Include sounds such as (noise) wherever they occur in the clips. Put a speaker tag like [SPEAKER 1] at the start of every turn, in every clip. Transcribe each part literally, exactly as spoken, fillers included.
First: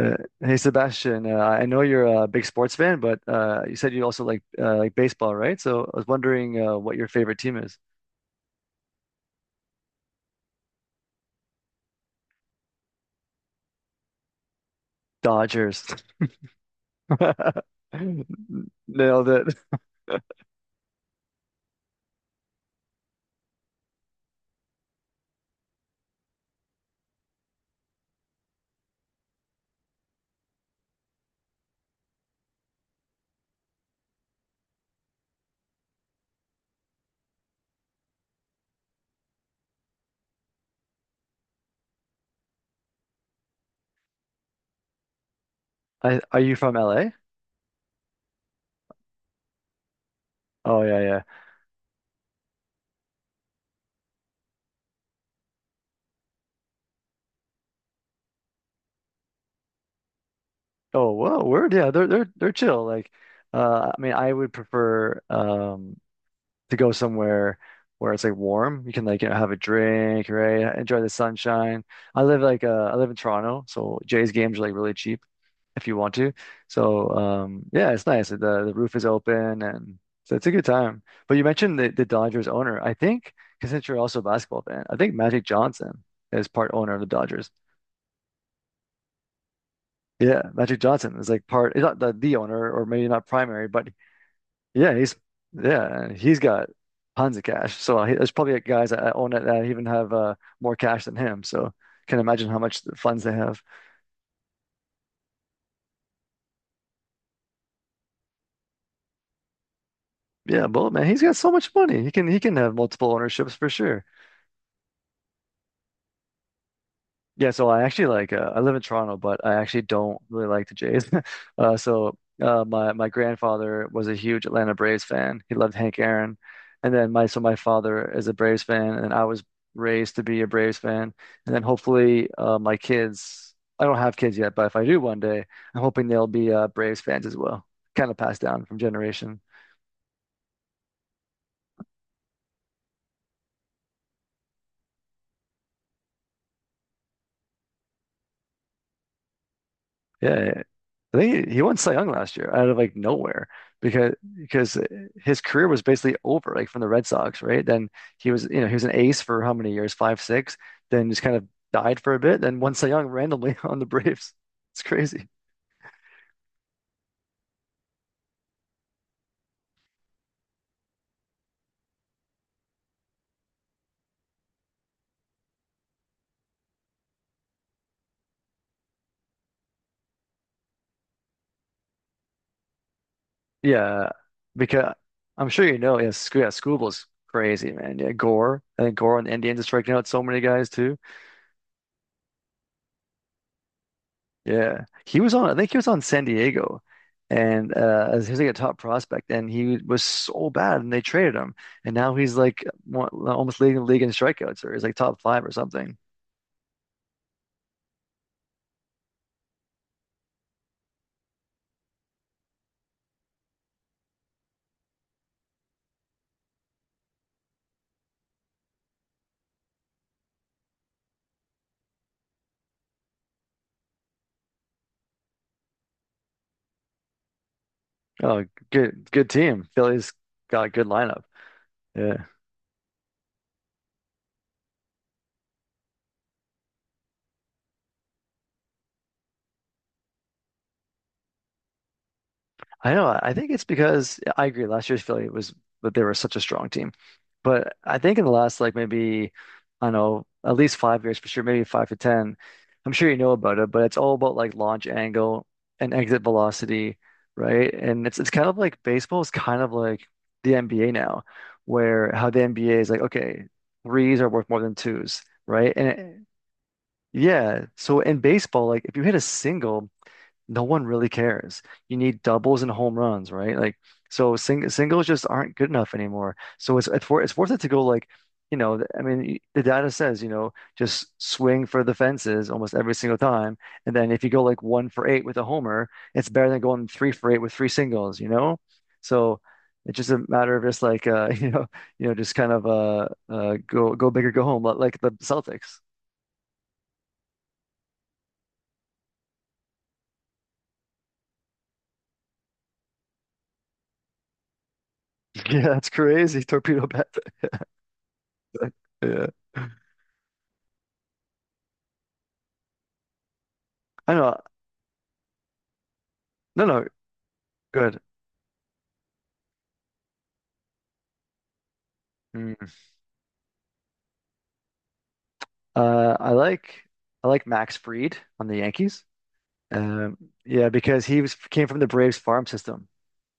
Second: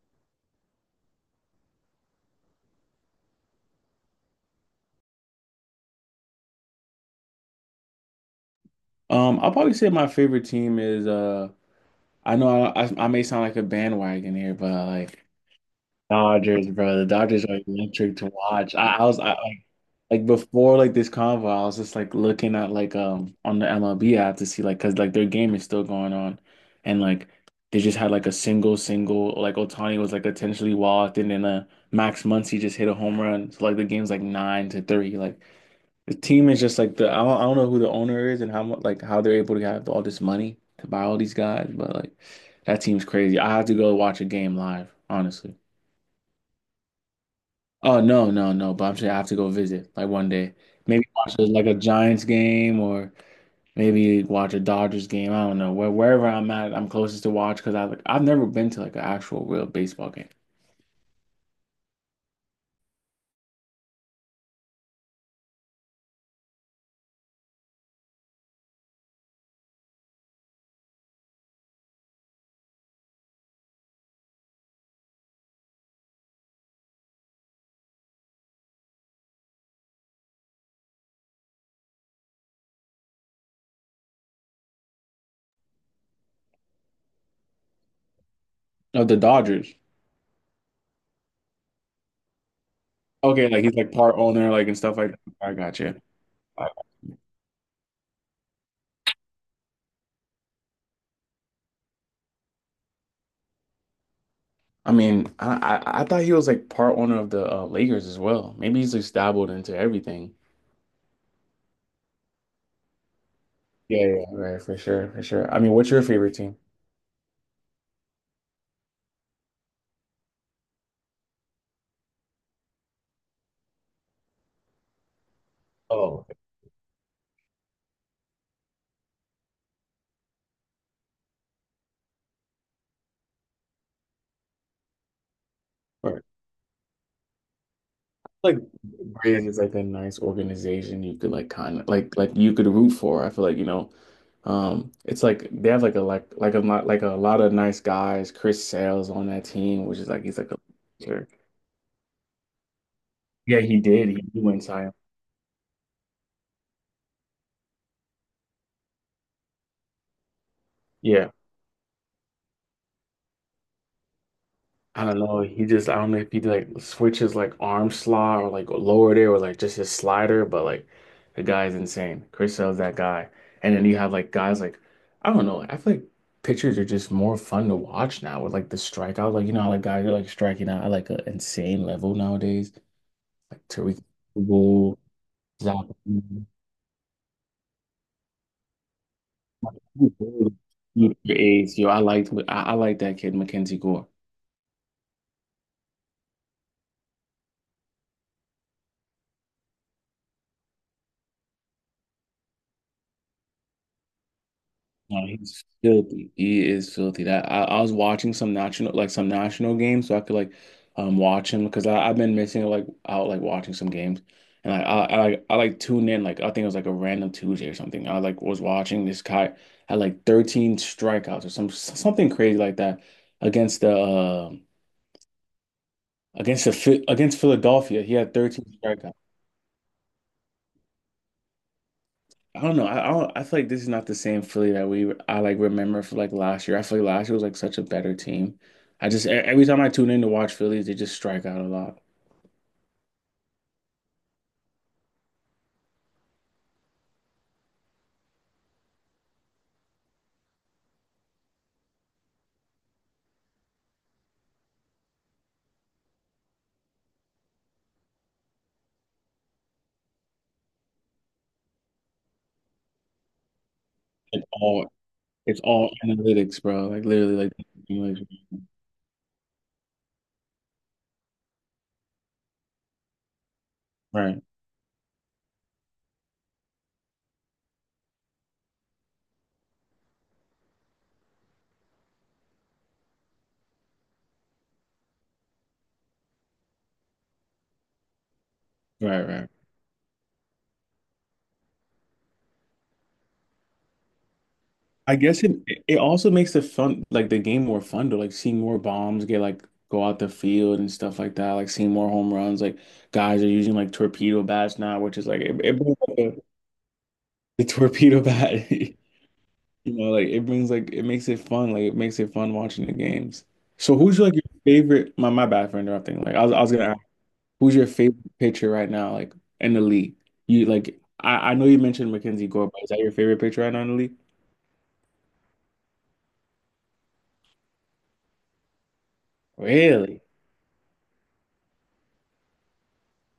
[SPEAKER 1] Uh, Hey Sebastian, uh, I know you're a big sports fan, but uh, you said you also like uh, like baseball, right? So I was wondering uh, what your favorite team is.
[SPEAKER 2] Um, I'll probably say my favorite team is uh I know I, I I may sound like a bandwagon here, but like
[SPEAKER 1] Dodgers.
[SPEAKER 2] Dodgers, bro. The Dodgers are
[SPEAKER 1] (laughs)
[SPEAKER 2] electric to watch. I, I was
[SPEAKER 1] Nailed
[SPEAKER 2] I,
[SPEAKER 1] it.
[SPEAKER 2] like like before like this convo, I was just like looking at like um on the M L B app to see like because like their game is still going on, and like they just had like a single single like Otani was like potentially walked, and then uh Max Muncy just hit a home run. So like the game's like nine to three. Like the team is just like the I don't, I don't know who the owner is and how much like how they're able to have all this money to buy all these guys, but like that team's crazy. I have to go watch a game live, honestly.
[SPEAKER 1] I, are you from L A?
[SPEAKER 2] Oh no, no, no! But I'm saying I have to go visit like one day.
[SPEAKER 1] Oh yeah,
[SPEAKER 2] Maybe
[SPEAKER 1] yeah.
[SPEAKER 2] watch a, like a Giants game, or maybe watch a Dodgers game. I don't know where wherever I'm at, I'm closest to watch because I like I've never been to like an actual real baseball game.
[SPEAKER 1] Oh whoa, word. Yeah, they're they're they're chill. Like, uh, I mean, I would prefer um to go somewhere where it's like warm. You can like you know have a drink, right? Enjoy the sunshine. I live like uh I live in Toronto, so Jay's games are like really cheap. If you want to. So um, yeah, it's nice. The the roof is open, and so it's a good time. But you mentioned the, the Dodgers owner. I think, because since you're also a basketball fan, I think Magic Johnson is part owner of the Dodgers.
[SPEAKER 2] Oh, the Dodgers.
[SPEAKER 1] Yeah, Magic Johnson is like part. He's not the, the owner, or maybe not
[SPEAKER 2] Okay, like
[SPEAKER 1] primary,
[SPEAKER 2] he's
[SPEAKER 1] but
[SPEAKER 2] like part owner, like and
[SPEAKER 1] yeah,
[SPEAKER 2] stuff like
[SPEAKER 1] he's
[SPEAKER 2] that. I got you.
[SPEAKER 1] yeah, he's got tons of cash. So he, there's probably guys that own it that even have uh, more cash than him. So. Can imagine how much funds they have.
[SPEAKER 2] I mean, I, I I thought he was like part owner of the uh, Lakers as well. Maybe he's just dabbled into everything.
[SPEAKER 1] Yeah, Bull man, he's got so much money. He can he can have multiple ownerships for sure.
[SPEAKER 2] Yeah, yeah, right, for sure, for sure. I mean, what's your favorite team?
[SPEAKER 1] Yeah, so I actually like uh, I live in Toronto, but I actually don't really like the Jays. (laughs) uh, so uh, my my grandfather was a huge Atlanta Braves fan. He loved Hank
[SPEAKER 2] Oh,
[SPEAKER 1] Aaron, and then my so my father is a Braves fan, and I was raised to be a Braves fan. And then hopefully uh, my kids. I don't have kids yet, but if I do one day, I'm hoping
[SPEAKER 2] right,
[SPEAKER 1] they'll be uh, Braves fans as well. Kind of passed
[SPEAKER 2] like
[SPEAKER 1] down from generation.
[SPEAKER 2] Braves is like a nice organization you could like kind of like like you could root for. I feel like, you know, um it's like they have like a like like a lot like a lot of nice guys. Chris Sale's on that team, which is like he's
[SPEAKER 1] Yeah,
[SPEAKER 2] like a
[SPEAKER 1] yeah, I
[SPEAKER 2] sure.
[SPEAKER 1] think he, he won Cy Young last year out of like nowhere
[SPEAKER 2] Yeah, he did.
[SPEAKER 1] because
[SPEAKER 2] He, he went
[SPEAKER 1] because
[SPEAKER 2] Cy Young.
[SPEAKER 1] his career was basically over like from the Red Sox, right? Then he was you know he was an ace for how many years? Five, six. Then just
[SPEAKER 2] Yeah.
[SPEAKER 1] kind of died for a bit. Then won Cy Young randomly (laughs) on the Braves. It's
[SPEAKER 2] I don't
[SPEAKER 1] crazy.
[SPEAKER 2] know. He just I don't know if he like switches like arm slot or like lower there or like just his slider, but like the guy is insane. Chris Sale's that guy. And then you have like guys like I don't know. I feel like pitchers are just more fun to watch now with like the strikeout. Like you know how like guys are like striking out at like an insane level nowadays. Like Tariq
[SPEAKER 1] Yeah, because
[SPEAKER 2] Cool,
[SPEAKER 1] I'm sure you
[SPEAKER 2] Zach.
[SPEAKER 1] know. Yeah, Sc yeah, Scooble's crazy, man. Yeah, Gore. I think Gore on the Indians is striking out so many guys too.
[SPEAKER 2] A's. Yo, I liked I, I like that kid Mackenzie Gore.
[SPEAKER 1] Yeah, he was on. I think he was on San Diego, and uh, as he was like a top prospect, and he was so bad, and they traded him, and now he's like one, almost leading the league in strikeouts, or he's like top
[SPEAKER 2] No,
[SPEAKER 1] five or
[SPEAKER 2] he's
[SPEAKER 1] something.
[SPEAKER 2] filthy. He is filthy. That I, I was watching some national like some national games, so I could like um watch him because I I've been missing like out like watching some games, and like I I like I like tuned in like I think it was like a random Tuesday or something. I like was watching this guy had like thirteen strikeouts or some something crazy like that against the uh, against the Phi- against Philadelphia. He had
[SPEAKER 1] Oh,
[SPEAKER 2] thirteen
[SPEAKER 1] good,
[SPEAKER 2] strikeouts.
[SPEAKER 1] good team. Philly's got a good lineup. Yeah.
[SPEAKER 2] I don't know. I I, don't, I feel like this is not the same Philly that we I like remember for like last year. I feel like last year was like such a better team. I just e- every time I tune in to watch Phillies, they just strike out a lot.
[SPEAKER 1] I know. I think it's because yeah, I agree. Last year's Philly was, but they were such a strong team. But I think in the last like maybe, I don't know, at least five years for sure, maybe five to ten. I'm sure you know about it, but it's all about like launch angle and exit velocity, right? And it's it's kind of like baseball is kind of like the N B A now, where how the N B A is like, okay, threes are
[SPEAKER 2] It's
[SPEAKER 1] worth more than
[SPEAKER 2] all
[SPEAKER 1] twos,
[SPEAKER 2] it's
[SPEAKER 1] right? And
[SPEAKER 2] all
[SPEAKER 1] it-
[SPEAKER 2] analytics, bro. Like literally, like
[SPEAKER 1] yeah, so
[SPEAKER 2] like,
[SPEAKER 1] in baseball, like if you hit a single no one really cares. You need doubles and home runs, right? Like so
[SPEAKER 2] right,
[SPEAKER 1] sing singles just aren't good enough anymore. So it's it's worth it's worth it to go like, you know, th- I mean, y- the data says, you know, just swing for the fences almost every single time. And then if you go like one for eight with a homer, it's better than going three for eight with three singles, you know?
[SPEAKER 2] right,
[SPEAKER 1] So
[SPEAKER 2] right.
[SPEAKER 1] it's just a matter of just like uh, (laughs) you know, you know, just kind of uh uh go go big or go home, li- like the
[SPEAKER 2] I guess it
[SPEAKER 1] Celtics.
[SPEAKER 2] it also makes the fun like the game more fun to like see more bombs get like go out the field and stuff like that. Like seeing more home runs. Like guys are using like torpedo bats now, which is like
[SPEAKER 1] (laughs)
[SPEAKER 2] it,
[SPEAKER 1] Yeah,
[SPEAKER 2] it
[SPEAKER 1] that's
[SPEAKER 2] brings, like,
[SPEAKER 1] crazy.
[SPEAKER 2] the,
[SPEAKER 1] Torpedo bat.
[SPEAKER 2] the torpedo bat.
[SPEAKER 1] (laughs)
[SPEAKER 2] (laughs)
[SPEAKER 1] Yeah.
[SPEAKER 2] You know, like it brings like it makes it fun. Like it makes it fun watching the games. So
[SPEAKER 1] I
[SPEAKER 2] who's like
[SPEAKER 1] know.
[SPEAKER 2] your favorite? My my bad for interrupting. Like I was I
[SPEAKER 1] No,
[SPEAKER 2] was
[SPEAKER 1] no.
[SPEAKER 2] gonna ask, who's your
[SPEAKER 1] Good.
[SPEAKER 2] favorite pitcher right now? Like in the league, you like I I know you mentioned Mackenzie Gore,
[SPEAKER 1] Mm.
[SPEAKER 2] but is that your favorite pitcher right now in the league?
[SPEAKER 1] Uh, I like I like Max Fried on the Yankees. Um,
[SPEAKER 2] Really?
[SPEAKER 1] yeah, because he was came from the Braves farm system.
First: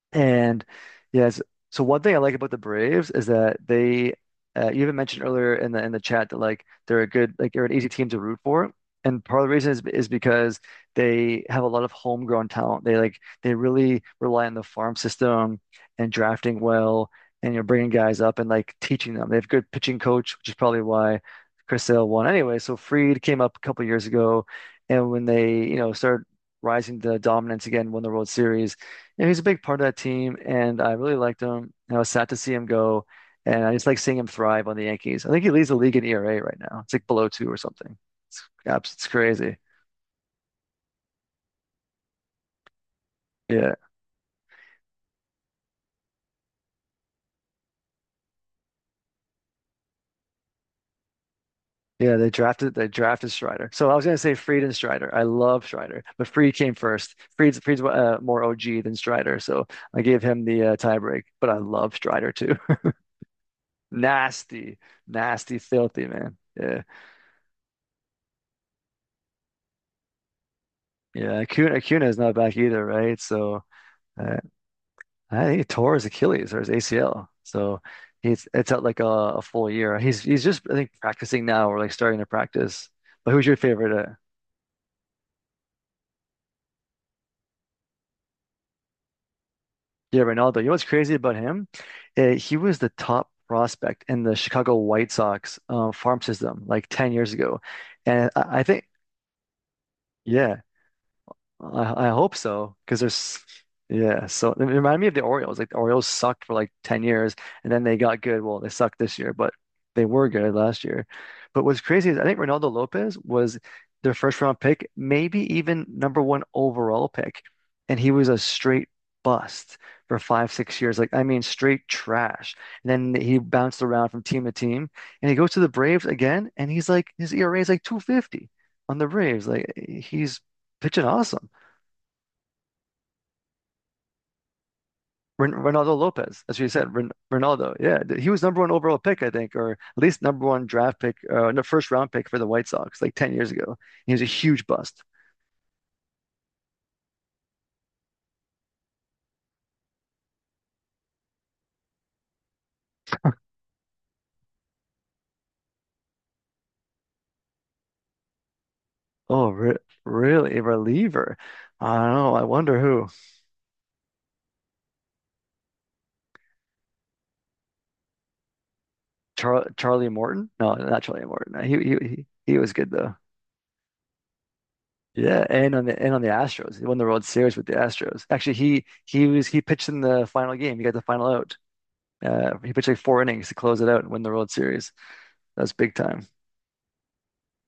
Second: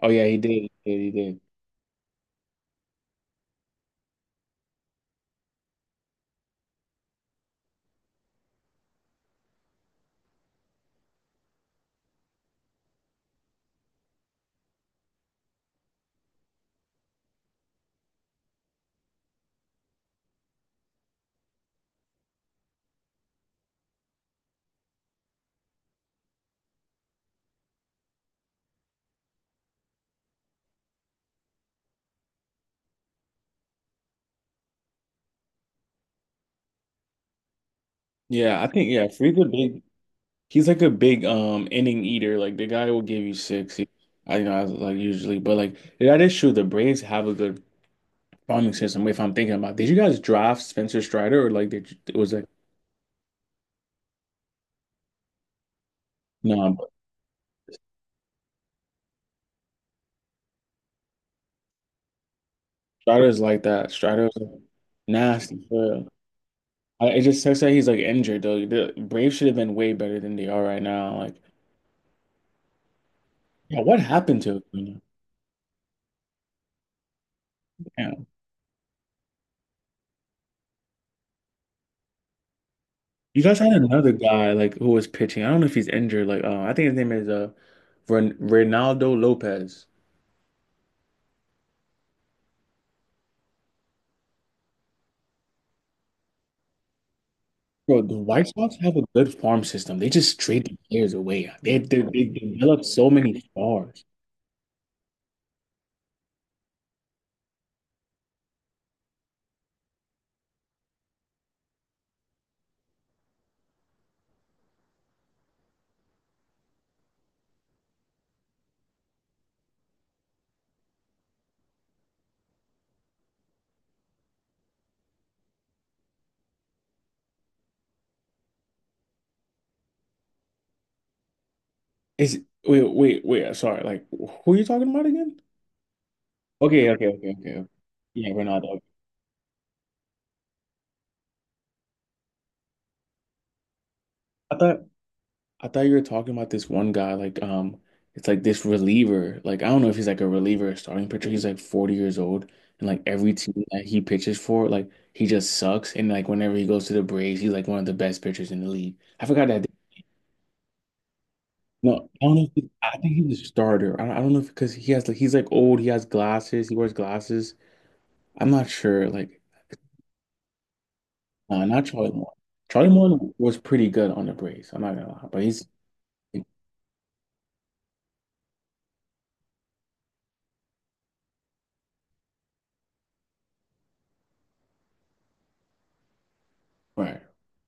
[SPEAKER 2] Oh yeah, he did.
[SPEAKER 1] And
[SPEAKER 2] He did. He did.
[SPEAKER 1] yes, so one thing I like about the Braves is that they, uh, you even mentioned earlier in the in the chat that like they're a good like they're an easy team to root for, and part of the reason is is because they have a lot of homegrown talent. They like they really rely on the farm system and drafting well, and you're bringing guys up and like teaching them. They have good pitching coach, which is probably why Chris Sale won anyway. So Fried came up a couple years ago, and when they you know started rising to dominance again, won the World Series yeah, he's a big part of that team, and I really liked him. And I was sad to see him go, and I just like seeing him thrive on the Yankees. I think he leads the league in E R A right now. It's like below two or something. It's,
[SPEAKER 2] Yeah, I think
[SPEAKER 1] abs- it's
[SPEAKER 2] yeah, Freed's a
[SPEAKER 1] crazy.
[SPEAKER 2] big. He's like a big um inning eater. Like the guy will give you
[SPEAKER 1] Yeah,
[SPEAKER 2] six. He, I you know I was like usually, but like yeah, that is true. The Braves have a good bombing system, if I'm thinking about it. Did you guys draft Spencer Strider, or like did you, it
[SPEAKER 1] yeah. They
[SPEAKER 2] was like
[SPEAKER 1] drafted they drafted Strider. So I was gonna say Fried and Strider. I love Strider, but Fried
[SPEAKER 2] no
[SPEAKER 1] came
[SPEAKER 2] nah,
[SPEAKER 1] first. Fried's Fried's uh, more O G than Strider, so I gave him the uh, tiebreak. But I love Strider too. (laughs)
[SPEAKER 2] Strider's like that. Strider's
[SPEAKER 1] Nasty, nasty,
[SPEAKER 2] nasty for
[SPEAKER 1] filthy
[SPEAKER 2] real.
[SPEAKER 1] man. Yeah,
[SPEAKER 2] I, it just sucks that he's like injured though. The Braves should have been way better than they are right now. Like
[SPEAKER 1] yeah. Acuna, Acuna is not back either, right? So.
[SPEAKER 2] yeah, what
[SPEAKER 1] Uh,
[SPEAKER 2] happened to him?
[SPEAKER 1] I think he tore his Achilles or his A C L. So
[SPEAKER 2] Yeah.
[SPEAKER 1] he's it's out like a, a full year. He's he's just I think practicing now or like starting to practice. But
[SPEAKER 2] You
[SPEAKER 1] who's your
[SPEAKER 2] guys had
[SPEAKER 1] favorite?
[SPEAKER 2] another
[SPEAKER 1] Uh,
[SPEAKER 2] guy like who was pitching. I don't know if he's injured. Like uh, I think his name is uh Ren Reynaldo Lopez.
[SPEAKER 1] yeah, Ronaldo. You know what's crazy about him? Uh, he was the top prospect in the Chicago White Sox uh, farm system like ten years ago.
[SPEAKER 2] Bro, the
[SPEAKER 1] And
[SPEAKER 2] White
[SPEAKER 1] I, I
[SPEAKER 2] Sox
[SPEAKER 1] think,
[SPEAKER 2] have a good farm system. They just
[SPEAKER 1] yeah,
[SPEAKER 2] trade the players away. They, they,
[SPEAKER 1] I, I
[SPEAKER 2] they
[SPEAKER 1] hope so
[SPEAKER 2] develop
[SPEAKER 1] because
[SPEAKER 2] so
[SPEAKER 1] there's
[SPEAKER 2] many stars.
[SPEAKER 1] yeah, so it reminded me of the Orioles, like the Orioles sucked for like ten years, and then they got good. Well, they sucked this year, but they were good last year. But what's crazy is I think Ronaldo Lopez was their first round pick, maybe even number one overall pick, and he was a straight bust for five six years. Like, I mean, straight trash. And then he bounced around from team to team, and he goes to the Braves again, and he's like his E R A is like two fifty on the Braves. Like, he's pitching awesome.
[SPEAKER 2] Is Wait, wait, wait. Sorry. Like, who are you talking about again?
[SPEAKER 1] Ren Ronaldo Lopez, as you
[SPEAKER 2] Okay,
[SPEAKER 1] said,
[SPEAKER 2] okay,
[SPEAKER 1] Ren
[SPEAKER 2] okay, okay, okay.
[SPEAKER 1] Ronaldo. Yeah, th- he
[SPEAKER 2] Yeah,
[SPEAKER 1] was number one
[SPEAKER 2] Ronaldo.
[SPEAKER 1] overall pick, I think, or at least number one draft pick, uh, no, first round pick for the White Sox like ten years ago. He was a
[SPEAKER 2] I
[SPEAKER 1] huge
[SPEAKER 2] thought
[SPEAKER 1] bust.
[SPEAKER 2] I thought you were talking about this one guy. Like, um, it's like this reliever. Like, I don't know if he's like a reliever or starting pitcher. He's like forty years old, and like every team that he pitches for, like he just sucks. And like whenever he goes to the Braves, he's like one of the best pitchers in the league. I forgot
[SPEAKER 1] Oh,
[SPEAKER 2] that.
[SPEAKER 1] re really? A reliever? I
[SPEAKER 2] No,
[SPEAKER 1] don't
[SPEAKER 2] I
[SPEAKER 1] know.
[SPEAKER 2] don't
[SPEAKER 1] I
[SPEAKER 2] know. If he-
[SPEAKER 1] wonder
[SPEAKER 2] I
[SPEAKER 1] who.
[SPEAKER 2] think he's a starter. I don't, I don't know if because he has like he's like old. He has glasses. He wears glasses. I'm not sure. Like.
[SPEAKER 1] Char Charlie Morton? No, not Charlie Morton. No,
[SPEAKER 2] No,
[SPEAKER 1] He,
[SPEAKER 2] not
[SPEAKER 1] he
[SPEAKER 2] Charlie
[SPEAKER 1] he
[SPEAKER 2] Moore.
[SPEAKER 1] he was
[SPEAKER 2] Charlie
[SPEAKER 1] good though.
[SPEAKER 2] Moore was pretty good on the Braves. I'm not gonna lie, but
[SPEAKER 1] Yeah,
[SPEAKER 2] he's
[SPEAKER 1] and on the and on the Astros, he won the World Series with the Astros. Actually, he he was he pitched in the final game. He got the final out. Uh, he pitched like four innings to close it out and win the World Series. That's big time.
[SPEAKER 2] right,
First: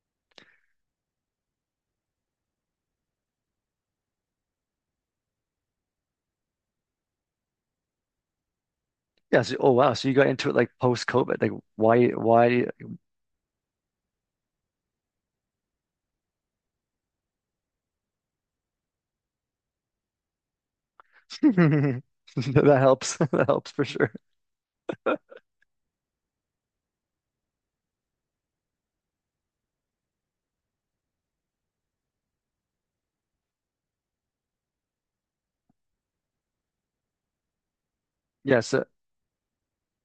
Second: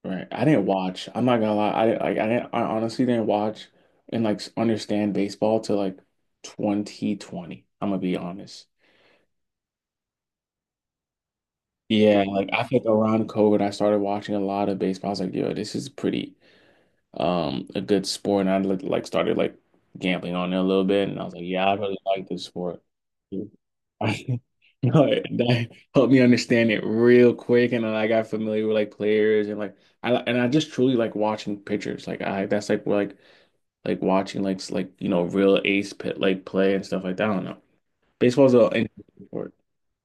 [SPEAKER 2] right. I didn't watch. I'm not gonna lie. I like. I didn't. I honestly didn't watch and like understand baseball till like twenty twenty. I'm gonna be honest.
[SPEAKER 1] Yeah. So, oh wow. So you got into it like post-COVID. Like why
[SPEAKER 2] Yeah, like I
[SPEAKER 1] why
[SPEAKER 2] think around COVID, I started watching a lot of baseball. I was like, yo, this is pretty. Um, a good sport, and I like like started like gambling on it a little bit, and I was
[SPEAKER 1] (laughs)
[SPEAKER 2] like, yeah, I really
[SPEAKER 1] that
[SPEAKER 2] like this sport.
[SPEAKER 1] helps. (laughs) That helps for sure.
[SPEAKER 2] (laughs) No, that helped me understand it real quick, and then I got familiar with like players and like I and I just truly like watching pictures. Like I that's like where, like like watching like s- like you know real ace pit like play and stuff like that. I don't know. Baseball's
[SPEAKER 1] Yeah.
[SPEAKER 2] an
[SPEAKER 1] So
[SPEAKER 2] interesting sport.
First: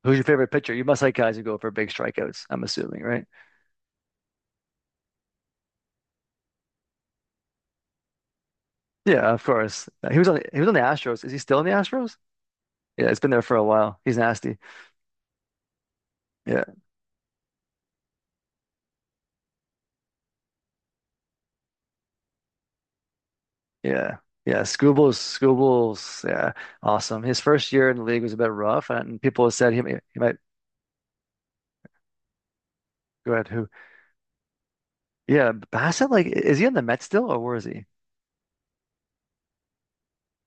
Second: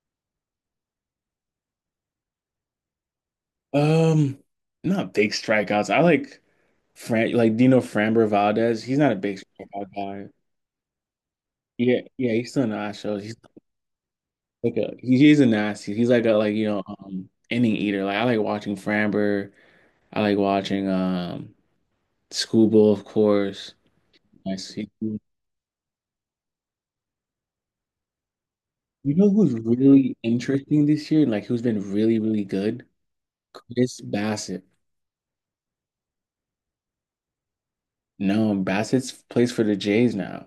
[SPEAKER 1] who's your favorite pitcher? You must like guys who go for big strikeouts, I'm assuming, right?
[SPEAKER 2] Um, not big strikeouts. I like Fran like Dino Framber Valdez. He's not a
[SPEAKER 1] Yeah,
[SPEAKER 2] big
[SPEAKER 1] of course.
[SPEAKER 2] strikeout
[SPEAKER 1] He was
[SPEAKER 2] guy.
[SPEAKER 1] on he was on the Astros. Is he still in the
[SPEAKER 2] Yeah,
[SPEAKER 1] Astros?
[SPEAKER 2] yeah, he's still in the odd
[SPEAKER 1] Yeah, it's
[SPEAKER 2] shows.
[SPEAKER 1] been
[SPEAKER 2] He's
[SPEAKER 1] there for a while. He's nasty.
[SPEAKER 2] like a he- he's a nasty. He's like a like
[SPEAKER 1] Yeah.
[SPEAKER 2] you know um inning eater. Like I like watching Framber. I like watching um Schoolboy, of course.
[SPEAKER 1] Yeah.
[SPEAKER 2] I
[SPEAKER 1] Yeah.
[SPEAKER 2] see.
[SPEAKER 1] Scoobles,
[SPEAKER 2] You
[SPEAKER 1] Scoobles. Yeah. Awesome. His first year in the league was a bit rough and
[SPEAKER 2] know
[SPEAKER 1] people
[SPEAKER 2] who's
[SPEAKER 1] said he, may-
[SPEAKER 2] really
[SPEAKER 1] he might
[SPEAKER 2] interesting this year? Like who's been really really good?
[SPEAKER 1] go ahead who.
[SPEAKER 2] Chris Bassett.
[SPEAKER 1] Yeah, Bassett, like is he in the Mets still or where is he?
[SPEAKER 2] No, Bassett's plays for the Jays now.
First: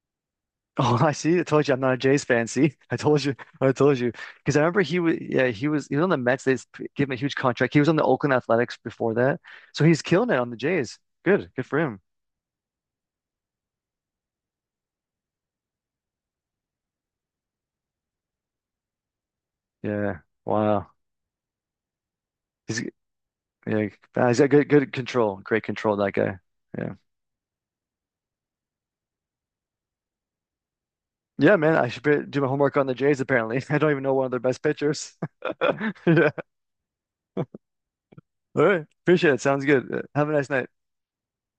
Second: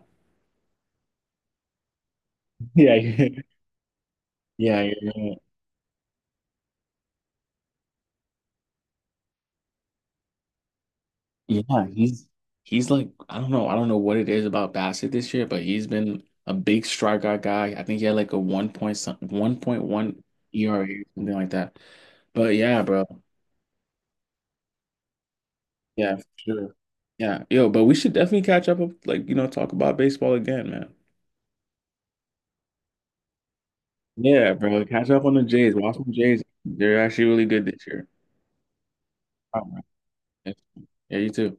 [SPEAKER 1] (laughs) Oh, I see. I told you I'm not a Jays fan. See, (laughs) I told you.
[SPEAKER 2] (laughs)
[SPEAKER 1] I told you because I remember
[SPEAKER 2] Yeah,
[SPEAKER 1] he
[SPEAKER 2] yeah,
[SPEAKER 1] was.
[SPEAKER 2] yeah.
[SPEAKER 1] Yeah, he was. He was on the Mets. They s- gave him a huge contract. He was on the Oakland Athletics before that, so he's killing it on the Jays. Good, good for
[SPEAKER 2] Yeah,
[SPEAKER 1] him.
[SPEAKER 2] he's he's like I don't know, I don't know what it is about Bassett this year, but he's been a big strikeout guy. I think he had like a one point some
[SPEAKER 1] Yeah.
[SPEAKER 2] one point one
[SPEAKER 1] Wow.
[SPEAKER 2] E R A, something like that. But
[SPEAKER 1] He's
[SPEAKER 2] yeah, bro.
[SPEAKER 1] yeah. uh, He's got good, good control. Great control, that
[SPEAKER 2] Yeah, for
[SPEAKER 1] guy.
[SPEAKER 2] sure.
[SPEAKER 1] Yeah.
[SPEAKER 2] Yeah. Yo, but we should definitely catch up like, you know, talk about baseball again, man.
[SPEAKER 1] Yeah, man. I should be- do my homework on the Jays. Apparently, (laughs) I don't even know one of their
[SPEAKER 2] Yeah,
[SPEAKER 1] best
[SPEAKER 2] bro. Catch
[SPEAKER 1] pitchers.
[SPEAKER 2] up on the
[SPEAKER 1] (laughs)
[SPEAKER 2] Jays. Watch the
[SPEAKER 1] Yeah.
[SPEAKER 2] Jays. They're actually really good this year.
[SPEAKER 1] All right. Appreciate it. Sounds
[SPEAKER 2] All
[SPEAKER 1] good. Uh, Have a nice
[SPEAKER 2] right.
[SPEAKER 1] night.
[SPEAKER 2] Yeah, you too.